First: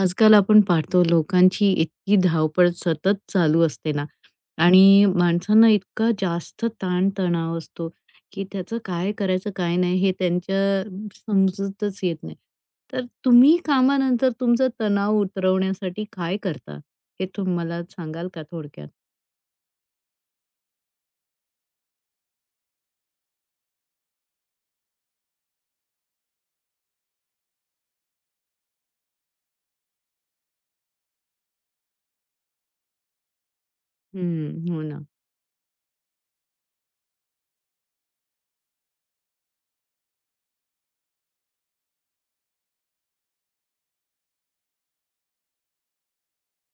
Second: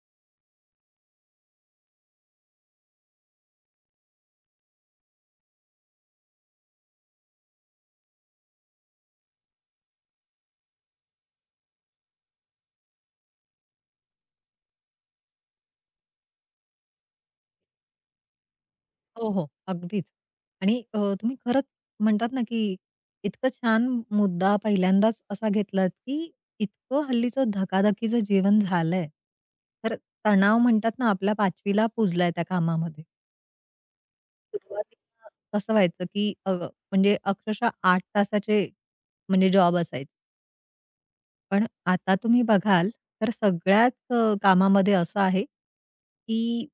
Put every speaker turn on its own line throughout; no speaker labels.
आजकाल आपण पाहतो लोकांची इतकी धावपळ सतत चालू असते ना. आणि माणसांना इतका जास्त ताणतणाव असतो की त्याचं काय करायचं काय नाही हे त्यांच्या समजतच येत नाही. तर तुम्ही कामानंतर तुमचा तणाव उतरवण्यासाठी काय करता? हे तुम्हाला सांगाल का थोडक्यात?
हो, हो. अगदीच. आणि तुम्ही खरंच म्हणतात ना, की इतकं छान मुद्दा पहिल्यांदाच असा घेतलात, की इतकं हल्लीचं धकाधकीचं जीवन झालंय. तर तणाव म्हणतात ना, आपल्या पाचवीला पुजलाय त्या कामामध्ये.
हं, हो ना.
सुरुवातीला कसं व्हायचं, की म्हणजे अक्षरशः 8 तासाचे म्हणजे जॉब असायचे. पण आता तुम्ही बघाल, तर सगळ्याच कामामध्ये असं आहे, की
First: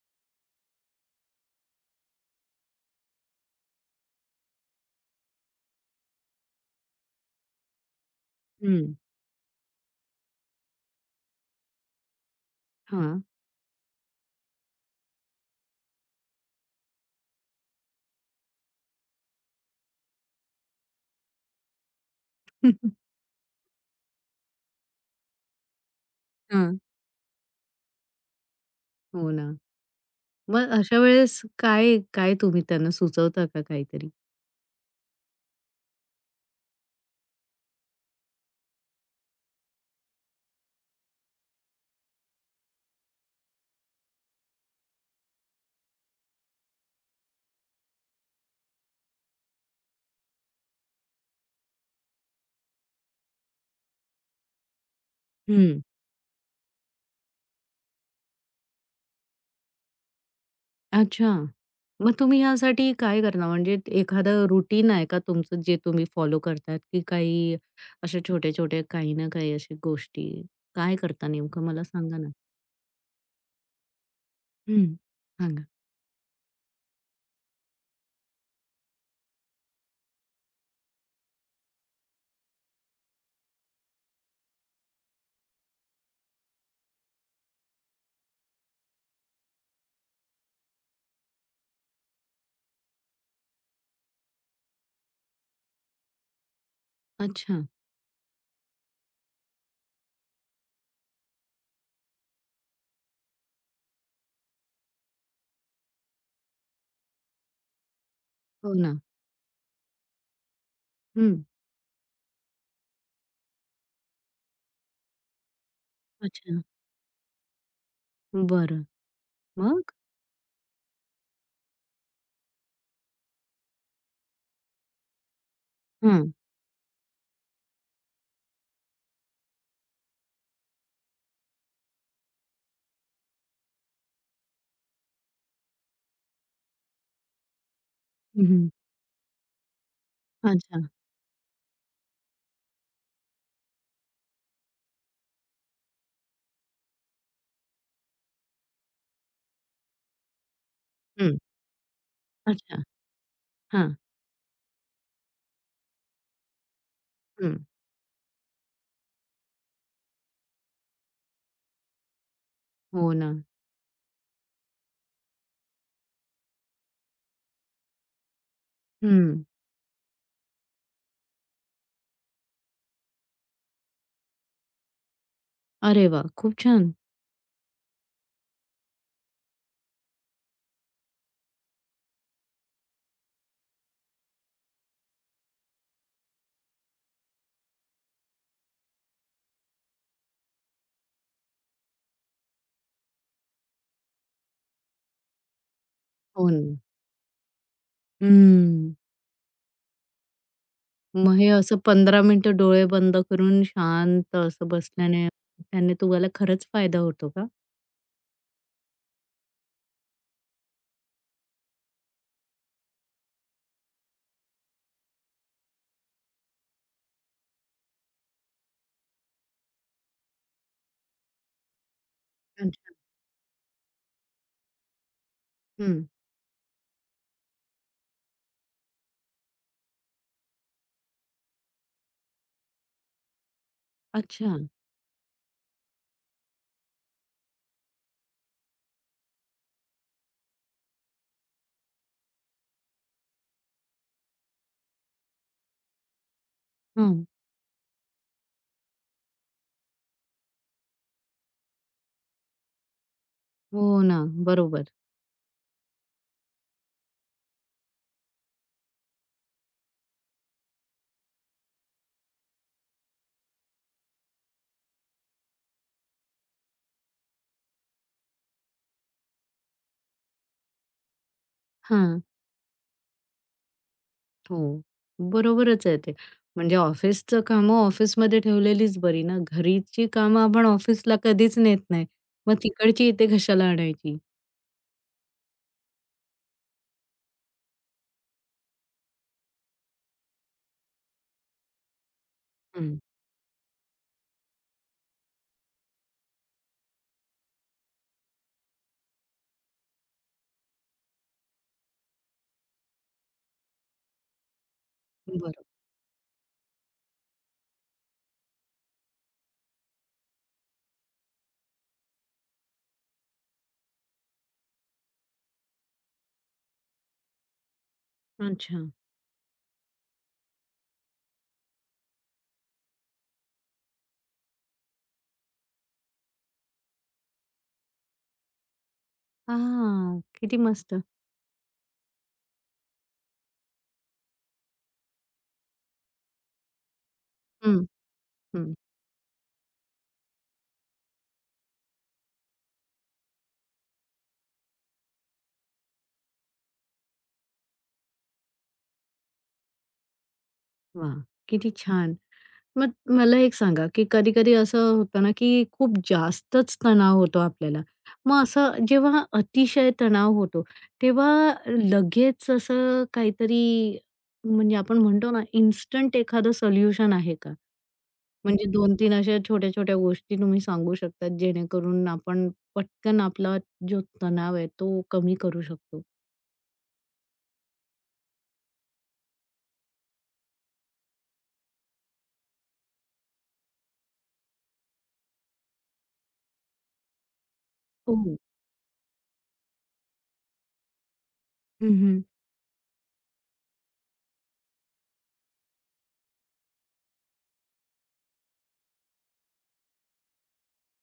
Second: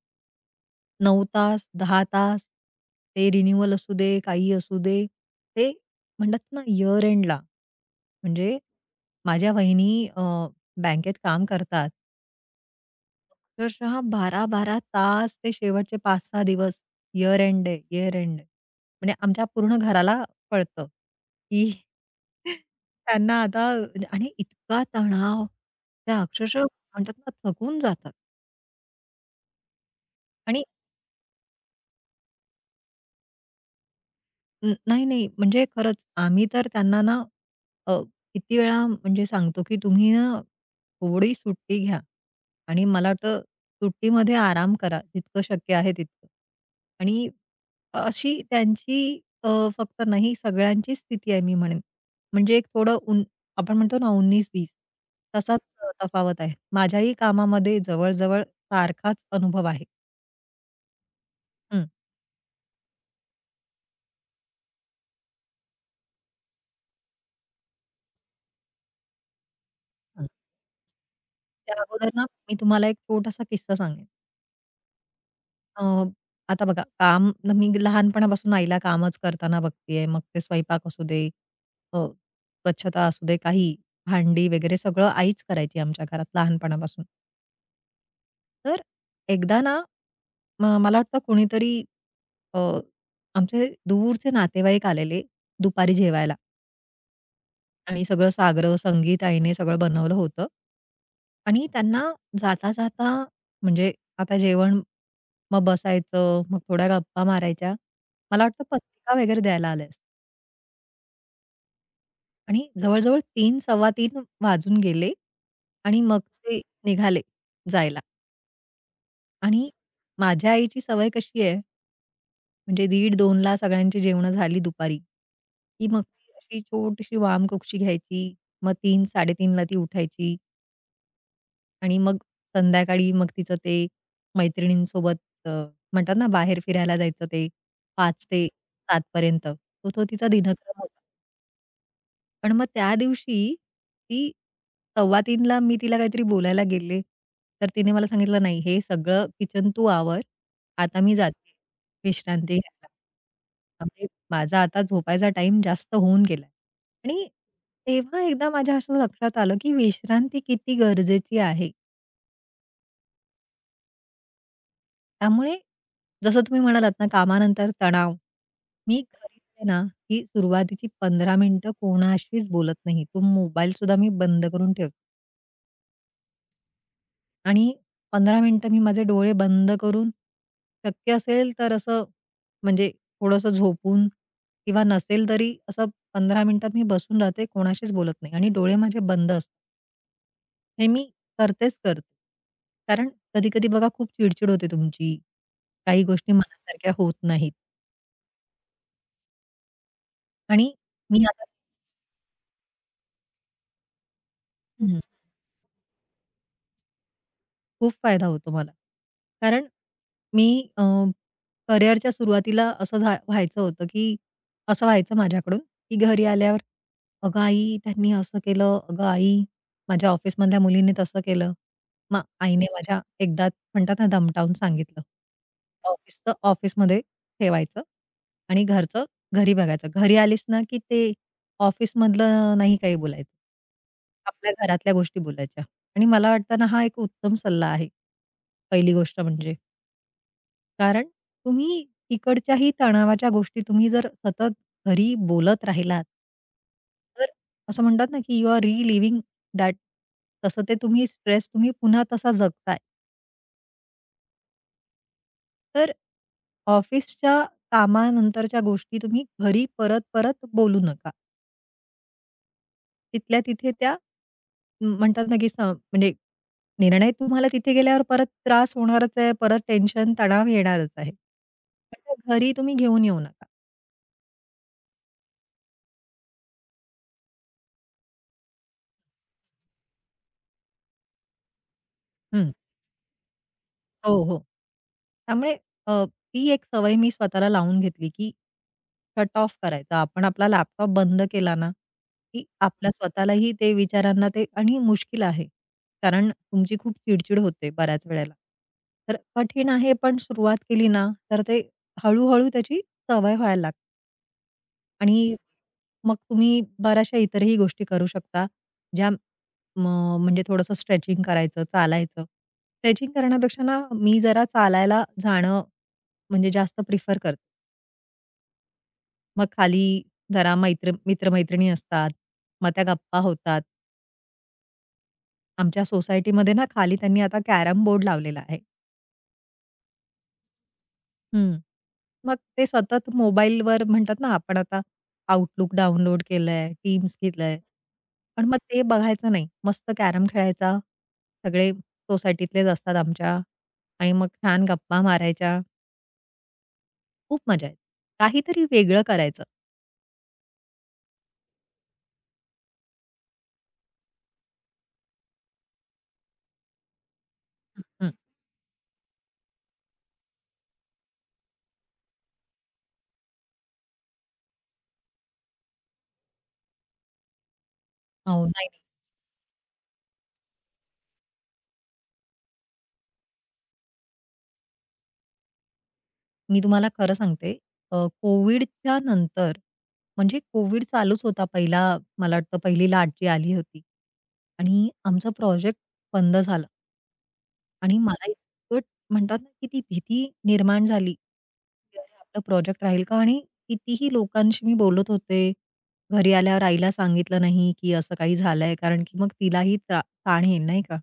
9 तास, 10 तास ते रिन्यूअल असू दे, काही असू दे. ते म्हणतात ना इयर एंडला म्हणजे
हं.
माझ्या वहिनी बँकेत काम करतात.
हां.
अक्षरशः बारा बारा तास ते शेवटचे 5-6 दिवस इयर एंड आहे, इयर एंड आहे. म्हणजे आमच्या पूर्ण घराला कळतं, की त्यांना आता आणि इतका तणाव, त्या अक्षरशः
हां.
म्हणतात ना थकून जातात.
हो ना.
आणि
मग अशा वेळेस काय काय तुम्ही त्यांना सुचवता का काहीतरी?
नाही, नाही. म्हणजे खरंच आम्ही तर त्यांना ना अ, किती वेळा म्हणजे सांगतो, की तुम्ही ना थोडी सुट्टी घ्या आणि मला वाटतं सुट्टीमध्ये आराम करा जितकं शक्य आहे तितकं. आणि अशी त्यांची फक्त नाही सगळ्यांचीच स्थिती आहे मी म्हणेन. म्हणजे एक थोडं उन आपण म्हणतो ना 19-20 तसाच
हं.
तफावत आहे. माझ्याही कामामध्ये जवळ सारखाच अनुभव आहे.
अच्छा. मग तुम्ही यासाठी काय करणार? म्हणजे एखादं रुटीन आहे का तुमचं जे तुम्ही फॉलो करतात, की काही अशा छोट्या-छोट्या काही ना काही अशा
हं.
गोष्टी? काय करता नेमकं
त्या
मला
अगोदर
सांगा
ना
ना?
मी तुम्हाला एक छोटासा किस्सा सांगेन.
हं. सांगा.
अ, आता बघा मी लहानपणापासून आईला कामच करताना बघतेय. मग ते स्वयंपाक असू दे, स्वच्छता असू दे, काही भांडी वगैरे सगळं आईच करायची आमच्या घरात लहानपणापासून. तर एकदा ना मला वाटतं कोणीतरी अ, आमचे दूरचे नातेवाईक आलेले दुपारी जेवायला.
अच्छा.
आणि सगळं साग्र संगीत आईने सगळं बनवलं होतं. आणि त्यांना जाता-जाता म्हणजे आता जेवण, मग बसायचं, मग थोड्या गप्पा मारायच्या. मला वाटतं
हो ना.
पत्रिका वगैरे द्यायला आल्या असतील.
हं.
आणि जवळ-जवळ 3 सव्वा तीन वाजून गेले आणि मग ते
अच्छा.
निघाले जायला.
बरं.
आणि
मग?
माझ्या आईची सवय कशी आहे, म्हणजे 1:30-2ला सगळ्यांची जेवणं झाली दुपारी, की मग ती
हां.
अशी छोटीशी वामकुक्षी घ्यायची. मग 3, 3:30ला ती उठायची. आणि मग संध्याकाळी मग तिचं ते मैत्रिणींसोबत अ, म्हणतात ना बाहेर फिरायला जायचं ते 5 ते
हं, हं.
7 पर्यंत तो तो तिचा दिनक्रम
अच्छा.
होता. पण मग त्या दिवशी ती 2:15ला मी तिला काहीतरी बोलायला गेले, तर तिने मला सांगितलं, "नाही, हे सगळं किचन तू आवर. आता मी
हं.
जाते विश्रांती
अच्छा.
घ्यायला."
हां.
म्हणजे माझा आता झोपायचा टाईम जास्त होऊन गेलाय. आणि
हं.
तेव्हा एकदा माझ्या असं लक्षात आलं, की विश्रांती किती गरजेची आहे.
हो ना.
त्यामुळे जसं तुम्ही म्हणालात ना, कामानंतर तणाव. मी घरी
हं.
आहे ना, की सुरुवातीची 15 मिनिटं कोणाशीच बोलत नाही. तो मोबाईलसुद्धा मी बंद करून ठेवते
अरे वाह! खूप छान.
आणि 15 मिनिटं मी माझे डोळे बंद करून, शक्य असेल तर असं म्हणजे थोडंसं झोपून किंवा नसेल तरी असं 15 मिनिटात मी बसून राहते, कोणाशीच बोलत नाही आणि डोळे माझे बंद असतात. हे मी करतेच करते. कारण कधी-कधी बघा खूप चिडचिड होते तुमची. काही गोष्टी
हो ना.
मनासारख्या होत नाहीत.
हं.
आणि मी
मग
आता
हे असं 15 मिनिटं डोळे बंद करून शांत असं बसल्याने त्याने तुम्हाला खरंच फायदा होतो का?
खूप फायदा होतो मला. कारण मी अ, करिअरच्या सुरुवातीला असं व्हायचं होतं, की असं व्हायचं माझ्याकडून, की घरी आल्यावर, "अगं आई, त्यांनी असं केलं. अगं आई, माझ्या ऑफिसमधल्या मुलीने तसं केलं." मग आईने
अच्छा.
माझ्या एकदा म्हणतात ना, दमटावून सांगितलं.
हं.
ऑफिसचं ऑफिसमध्ये ठेवायचं आणि घरचं घरी बघायचं. घरी आलीस ना, की ते ऑफिसमधलं नाही काही बोलायचं. आपल्या
अच्छा.
घरातल्या गोष्टी बोलायच्या. आणि मला वाटतं ना, हा एक उत्तम सल्ला आहे. पहिली गोष्ट म्हणजे. कारण तुम्ही तिकडच्याही तणावाच्या गोष्टी तुम्ही जर सतत घरी बोलत राहिलात
हं.
तर असं म्हणतात ना, की यू आर रिलिव्हिंग दॅट, तसं ते तुम्ही स्ट्रेस तुम्ही पुन्हा तसा जगताय.
हो ना. बरोबर.
तर ऑफिसच्या कामानंतरच्या गोष्टी तुम्ही घरी परत-परत बोलू नका. तिथल्या तिथे त्या म्हणतात ना, की म्हणजे निर्णय तुम्हाला तिथे गेल्यावर परत त्रास होणारच आहे, परत टेन्शन, तणाव येणारच आहे. पण तो
हां.
घरी तुम्ही घेऊन येऊ नका.
हो. बरोबरच आहे ते. म्हणजे ऑफिसचं कामं ऑफिसमध्ये ठेवलेलीच बरी ना. घरीची कामं आपण ऑफिसला कधीच नेत नाही.
हं.
मग तिकडची इथे कशाला आणायची?
हो, हो. त्यामुळे अ, ती एक सवय मी स्वतःला लावून घेतली, की कट ऑफ करायचा. आपण आपला लॅपटॉप बंद केला ना, की आपल्या हं.
हं.
स्वतःलाही ते विचारांना ते आणि मुश्किल आहे. कारण तुमची खूप चिडचिड होते बऱ्याच वेळेला. तर कठीण आहे, पण सुरुवात केली ना, तर ते हळू त्याची सवय व्हायला लागते. आणि
बरं.
मग तुम्ही बऱ्याचशा इतरही गोष्टी करू शकता, ज्या म म्हणजे थोडंसं स्ट्रेचिंग करायचं, चालायचं. स्ट्रेचिंग करण्यापेक्षा ना, मी जरा चालायला जाणं म्हणजे जास्त प्रिफर करते.
अच्छा.
मग खाली जरा मित्र असतात, मग त्या गप्पा होतात. आमच्या सोसायटीमध्ये ना, खाली त्यांनी आता कॅरम बोर्ड लावलेला आहे.
हां. किती मस्त.
हं. मग ते सतत मोबाईलवर म्हणतात ना, आपण आता Outlook डाउनलोड केलंय, Teams घेतलंय.
हं,
पण मग
हं.
ते बघायचं नाही. मस्त कॅरम खेळायचा. सगळे सोसायटीतलेच असतात आमच्या आणि मग छान गप्पा मारायच्या. खूप मजा येते. काहीतरी वेगळं करायचं.
वाह! किती छान. मग मला एक सांगा, की कधी-कधी असं होतं ना, की खूप जास्तच तणाव होतो
हं,
आपल्याला.
हं.
मग असं जेव्हा अतिशय तणाव होतो, तेव्हा लगेच असं काहीतरी म्हणजे आपण म्हणतो ना, इन्स्टंट एखादं सोल्युशन आहे का?
नाही,
म्हणजे
नाही.
2-3 अशा छोट्या-छोट्या गोष्टी तुम्ही सांगू शकता, जेणेकरून आपण पटकन आपला जो तणाव आहे, तो कमी करू शकतो?
मी तुम्हाला खरं सांगते. कोविडच्या नंतर म्हणजे कोविड चालूच होता पहिला मला वाटतं पहिली लाट जी आली होती आणि आमचा प्रोजेक्ट बंद झाला. आणि मला
हो.
इतकं म्हणतात ना, की ती भीती निर्माण झाली,
हं,
की अरे
हं.
आपलं प्रोजेक्ट राहील का? आणि कितीही लोकांशी मी बोलत होते. घरी आल्यावर आईला सांगितलं नाही, की असं काही झालंय, कारण की मग तिलाही ताण येईल नाही का?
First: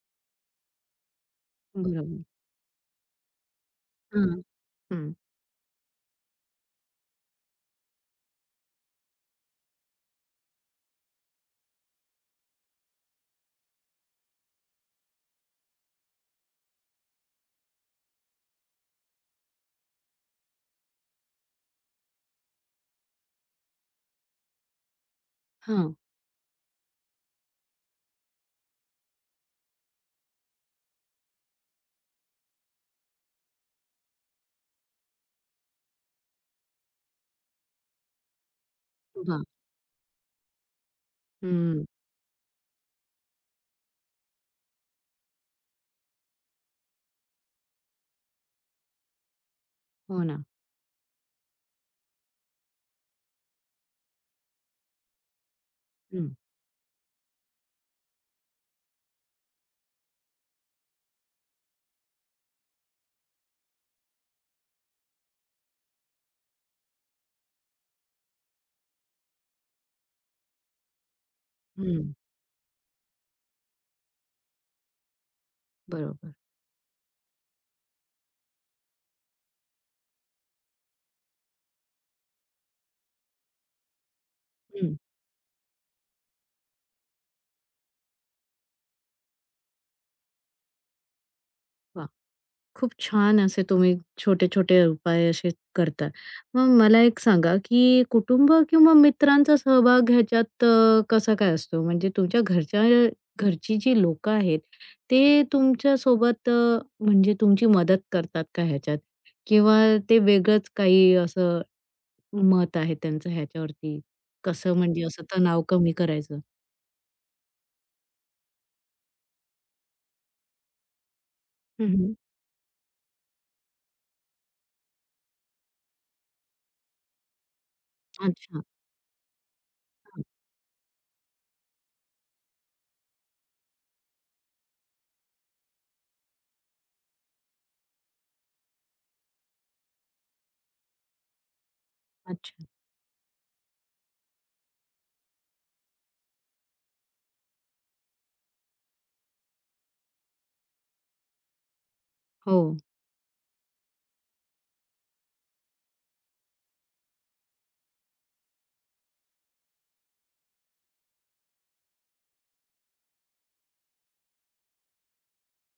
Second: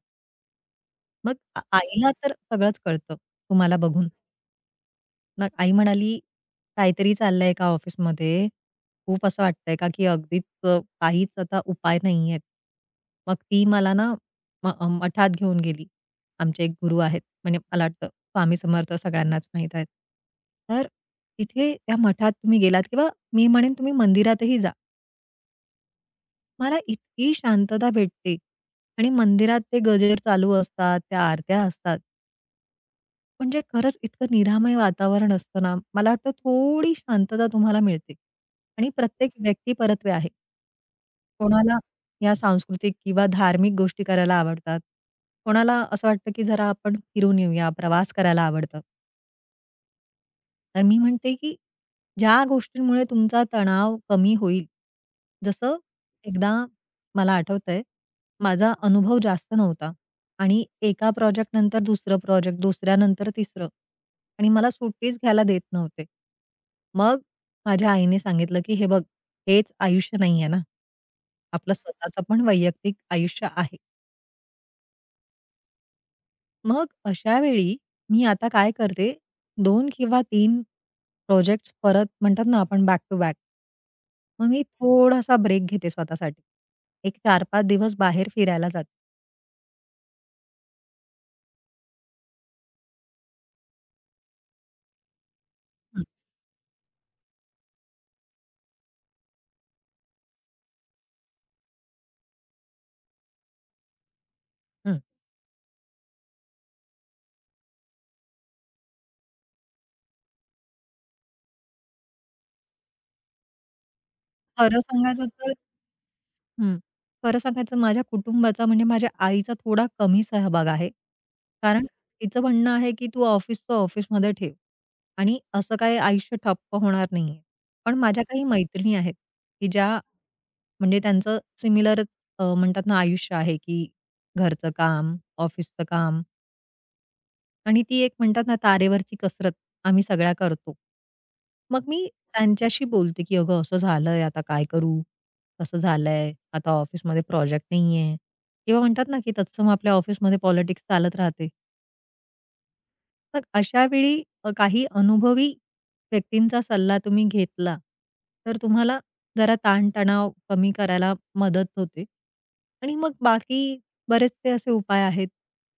मग आईला
बरोबर.
तर सगळंच कळतं तुम्हाला बघून.
हां. हं.
मग आई म्हणाली, "काहीतरी चाललंय का ऑफिसमध्ये? खूप असं वाटतंय का, की अगदीच काहीच आता उपाय नाहीयेत." मग ती मला ना मठात घेऊन गेली. आमचे एक गुरु आहेत, म्हणजे मला वाटतं स्वामी समर्थ सगळ्यांनाच माहीत आहेत. तर तिथे त्या मठात तुम्ही गेलात किंवा मी म्हणेन तुम्ही मंदिरातही जा.
हां.
मला इतकी शांतता भेटते आणि मंदिरात ते गजर चालू असतात, त्या आरत्या असतात. म्हणजे खरंच इतकं निरामय वातावरण असतं ना, मला वाटतं थोडी शांतता तुम्हाला मिळते आणि प्रत्येक
वाह!
व्यक्ती परत्वे आहे. कोणाला
हं.
या सांस्कृतिक किंवा धार्मिक गोष्टी करायला आवडतात. कोणाला असं वाटतं, की जरा आपण फिरून येऊया, प्रवास करायला आवडतं.
हो ना.
तर मी म्हणते, की ज्या गोष्टींमुळे तुमचा तणाव कमी होईल, जसं एकदा मला आठवतंय, माझा अनुभव जास्त नव्हता आणि एका प्रोजेक्टनंतर दुसरं प्रोजेक्ट, दुसऱ्यानंतर तिसरं आणि मला सुट्टीच घ्यायला देत नव्हते. मग माझ्या आईने सांगितलं, की "हे बघ, हेच आयुष्य नाहीये ना. आपलं
हं,
स्वतःचं पण वैयक्तिक आयुष्य आहे."
बरोबर.
मग अशा वेळी मी आता काय करते, दोन किंवा तीन प्रोजेक्ट्स परत म्हणतात ना आपण बॅक टू बॅक. मग मी
हं,
थोडासा ब्रेक घेते स्वतःसाठी. एक 4-5 दिवस बाहेर फिरायला जाते.
वाह! खूप छान असे तुम्ही छोटे-छोटे उपाय असे
हं,
करता. मग मला एक सांगा, की कुटुंब किंवा मित्रांचा सहभाग ह्याच्यात कसा काय असतो? म्हणजे तुमच्या घरच्या घरची जी लोकं आहेत,
हं.
ते तुमच्यासोबत म्हणजे तुमची मदत करतात का ह्याच्यात? किंवा ते वेगळंच काही असं मत आहे त्यांचं ह्याच्यावरती? कसं
खरं
म्हणजे असं
सांगायचं तर
तणाव कमी करायचं?
हं. खरं सांगायचं माझ्या कुटुंबाचा म्हणजे माझ्या आईचा थोडा कमी सहभाग आहे. कारण
हं,
तिचं म्हणणं आहे, की "तू ऑफिसचं ऑफिसमध्ये ठेव आणि असं काही आयुष्य ठप्प होणार नाहीये." पण माझ्या काही
अच्छा.
मैत्रिणी आहेत, की ज्या
हां,
म्हणजे त्यांचं सिमिलरच म्हणतात ना आयुष्य आहे, की घरचं काम, ऑफिसचं काम आणि ती एक म्हणतात ना तारेवरची कसरत आम्ही सगळ्या करतो. मग मी
अच्छा.
त्यांच्याशी बोलते, की "अगं असं झालंय, आता काय करू? असं झालंय, आता ऑफिसमध्ये प्रोजेक्ट नाहीये." किंवा म्हणतात ना, की तत्सम आपल्या ऑफिसमध्ये पॉलिटिक्स चालत राहते.
हो.
मग अशा वेळी काही अनुभवी व्यक्तींचा सल्ला तुम्ही घेतला, तर तुम्हाला जरा ताणतणाव कमी करायला मदत होते. आणि मग बाकी बरेचसे असे उपाय आहेत,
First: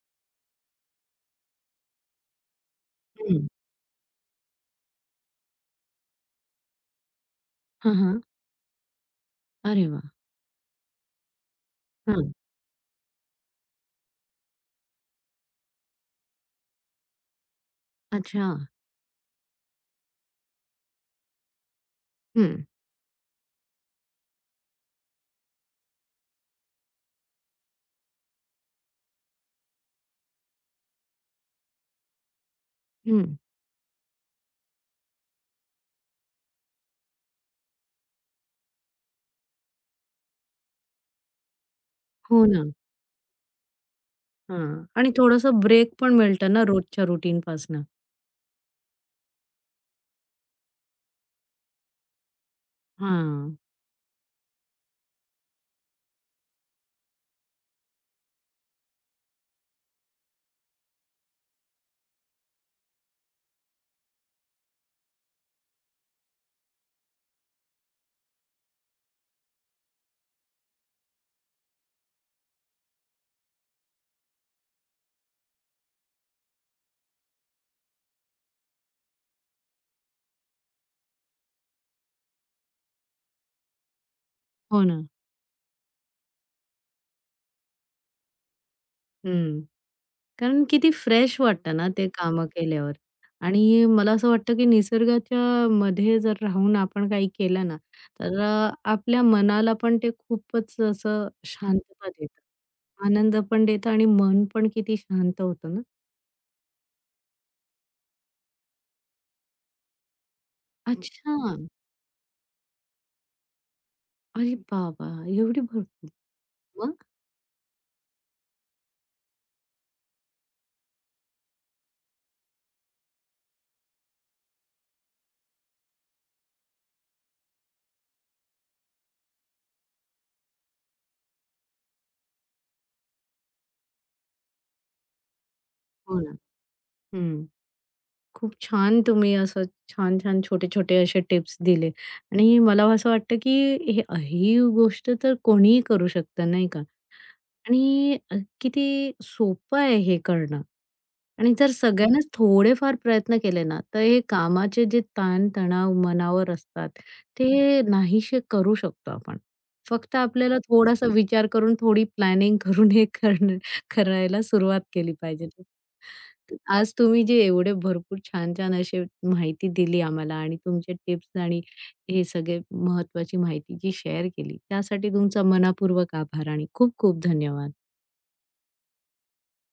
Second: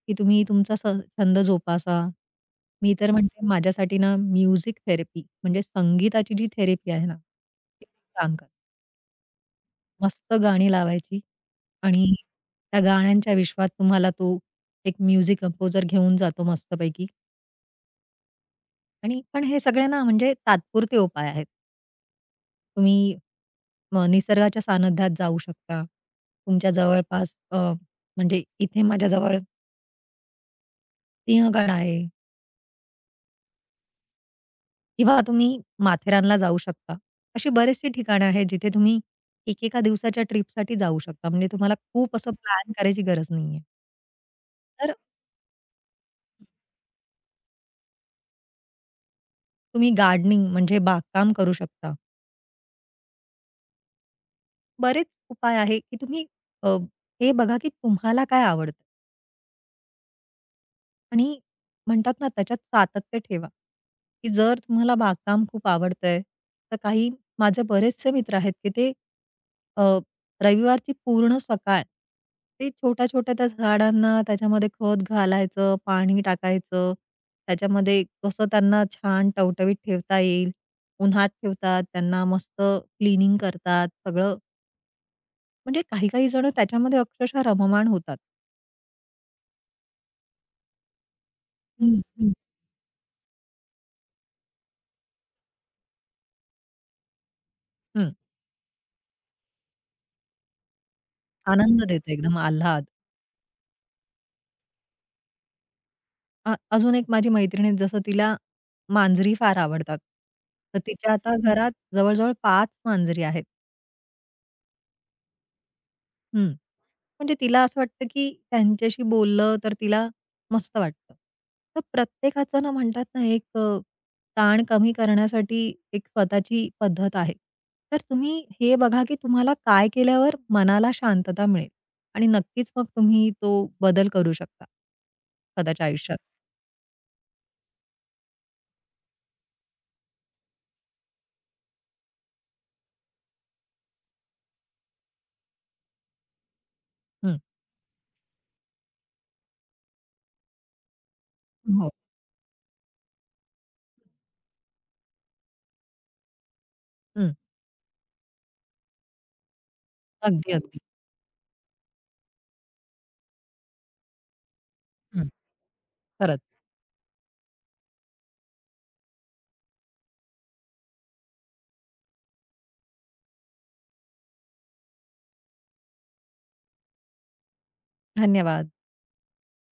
की तुम्ही तुमचा छंद जोपासा. मी तर म्हणते
हं.
माझ्यासाठी ना म्युझिक थेरपी म्हणजे संगीताची जी थेरपी आहे ना, ती
हां,
खूप
हां.
काम करते.
अरे वा,
मस्त गाणी लावायची आणि
हां.
त्या गाण्यांच्या विश्वात तुम्हाला तो एक म्युझिक कंपोजर घेऊन जातो मस्तपैकी.
अच्छा.
आणि पण हे सगळे ना म्हणजे तात्पुरते उपाय आहेत.
हं,
तुम्ही निसर्गाच्या सानिध्यात जाऊ शकता. तुमच्या जवळपास म्हणजे इथे माझ्या जवळ सिंहगड आहे
हं.
किंवा तुम्ही माथेरानला जाऊ शकता. अशी बरीचशी ठिकाणं आहेत जिथे तुम्ही एकेका दिवसाच्या ट्रिपसाठी जाऊ शकता. म्हणजे तुम्हाला खूप असं
हो ना.
प्लॅन करायची गरज नाहीये.
हां.
तर
आणि थोडंसं ब्रेक पण मिळतं ना रोजच्या रुटीनपासनं.
तुम्ही गार्डनिंग म्हणजे बागकाम करू शकता.
हां.
बरेच उपाय आहे, की तुम्ही अ, हे बघा की तुम्हाला काय आवडतं? आणि म्हणतात ना, त्याच्यात सातत्य ठेवा, की जर तुम्हाला बागकाम खूप आवडतंय, तर काही माझे बरेचसे मित्र आहेत, की ते अ, रविवारची पूर्ण सकाळ ते छोट्या-छोट्या त्या झाडांना त्याच्यामध्ये खत घालायचं, पाणी टाकायचं, त्याच्यामध्ये कसं त्यांना छान टवटवीत ठेवता येईल. उन्हात ठेवतात, त्यांना मस्त क्लीनिंग करतात, सगळं
हो ना.
म्हणजे काही-काही जण त्याच्यामध्ये अक्षरशः रममाण होतात.
हं. कारण किती फ्रेश वाटतं ना
हं,
ते
हं.
कामं केल्यावर. आणि मला असं वाटतं की निसर्गाच्या मध्ये जर राहून आपण काही केलं ना,
हं,
तर आपल्या मनाला पण ते खूपच असं
आनंद
शांतता
देतं एकदम
देतं.
आल्हाद.
आनंद पण देतं आणि मन पण किती शांत होतं ना.
अजून एक माझी मैत्रीण आहे, जसं तिला मांजरी फार आवडतात. तर तिच्या आता
अच्छा.
घरात जवळ-जवळ 5 मांजरी आहेत.
अरे बाबा! एवढी भरपूर.
हं.
मग?
म्हणजे तिला असं वाटतं, की त्यांच्याशी बोललं तर तिला मस्त वाटतं. तर प्रत्येकाचं ना म्हणतात ना, एक ताण कमी करण्यासाठी एक स्वतःची पद्धत आहे. तर तुम्ही हे बघा, की तुम्हाला काय केल्यावर मनाला शांतता मिळेल आणि नक्कीच मग तुम्ही तो बदल करू शकता. स्वतःच्या आयुष्यात.
हो ना. हं. खूप छान तुम्ही असं छान-छान, छोटे-छोटे असे टिप्स दिले आणि मला असं वाटतं, की हे ही गोष्ट तर कोणीही करू शकतं, नाही का?
हं.
आणि किती सोपं आहे हे करणं. आणि जर हं.
हो.
सगळ्यांनाच थोडेफार प्रयत्न केले ना, तर हे कामाचे जे ताण-तणाव मनावर असतात,
हं.
ते नाहीसे करू शकतो आपण. फक्त
अगदी,
आपल्याला
अगदी.
थोडासा विचार करून, थोडी प्लॅनिंग करून हे करणं करायला सुरुवात केली
हं.
पाहिजे.
खरंच.
तर आज तुम्ही जे एवढे भरपूर छान-छान अशी माहिती दिली आम्हाला आणि तुमचे टिप्स आणि हे सगळे महत्त्वाची माहिती जी शेअर केली, त्यासाठी तुमचा मनःपूर्वक आभार आणि खूप खूप धन्यवाद.
धन्यवाद.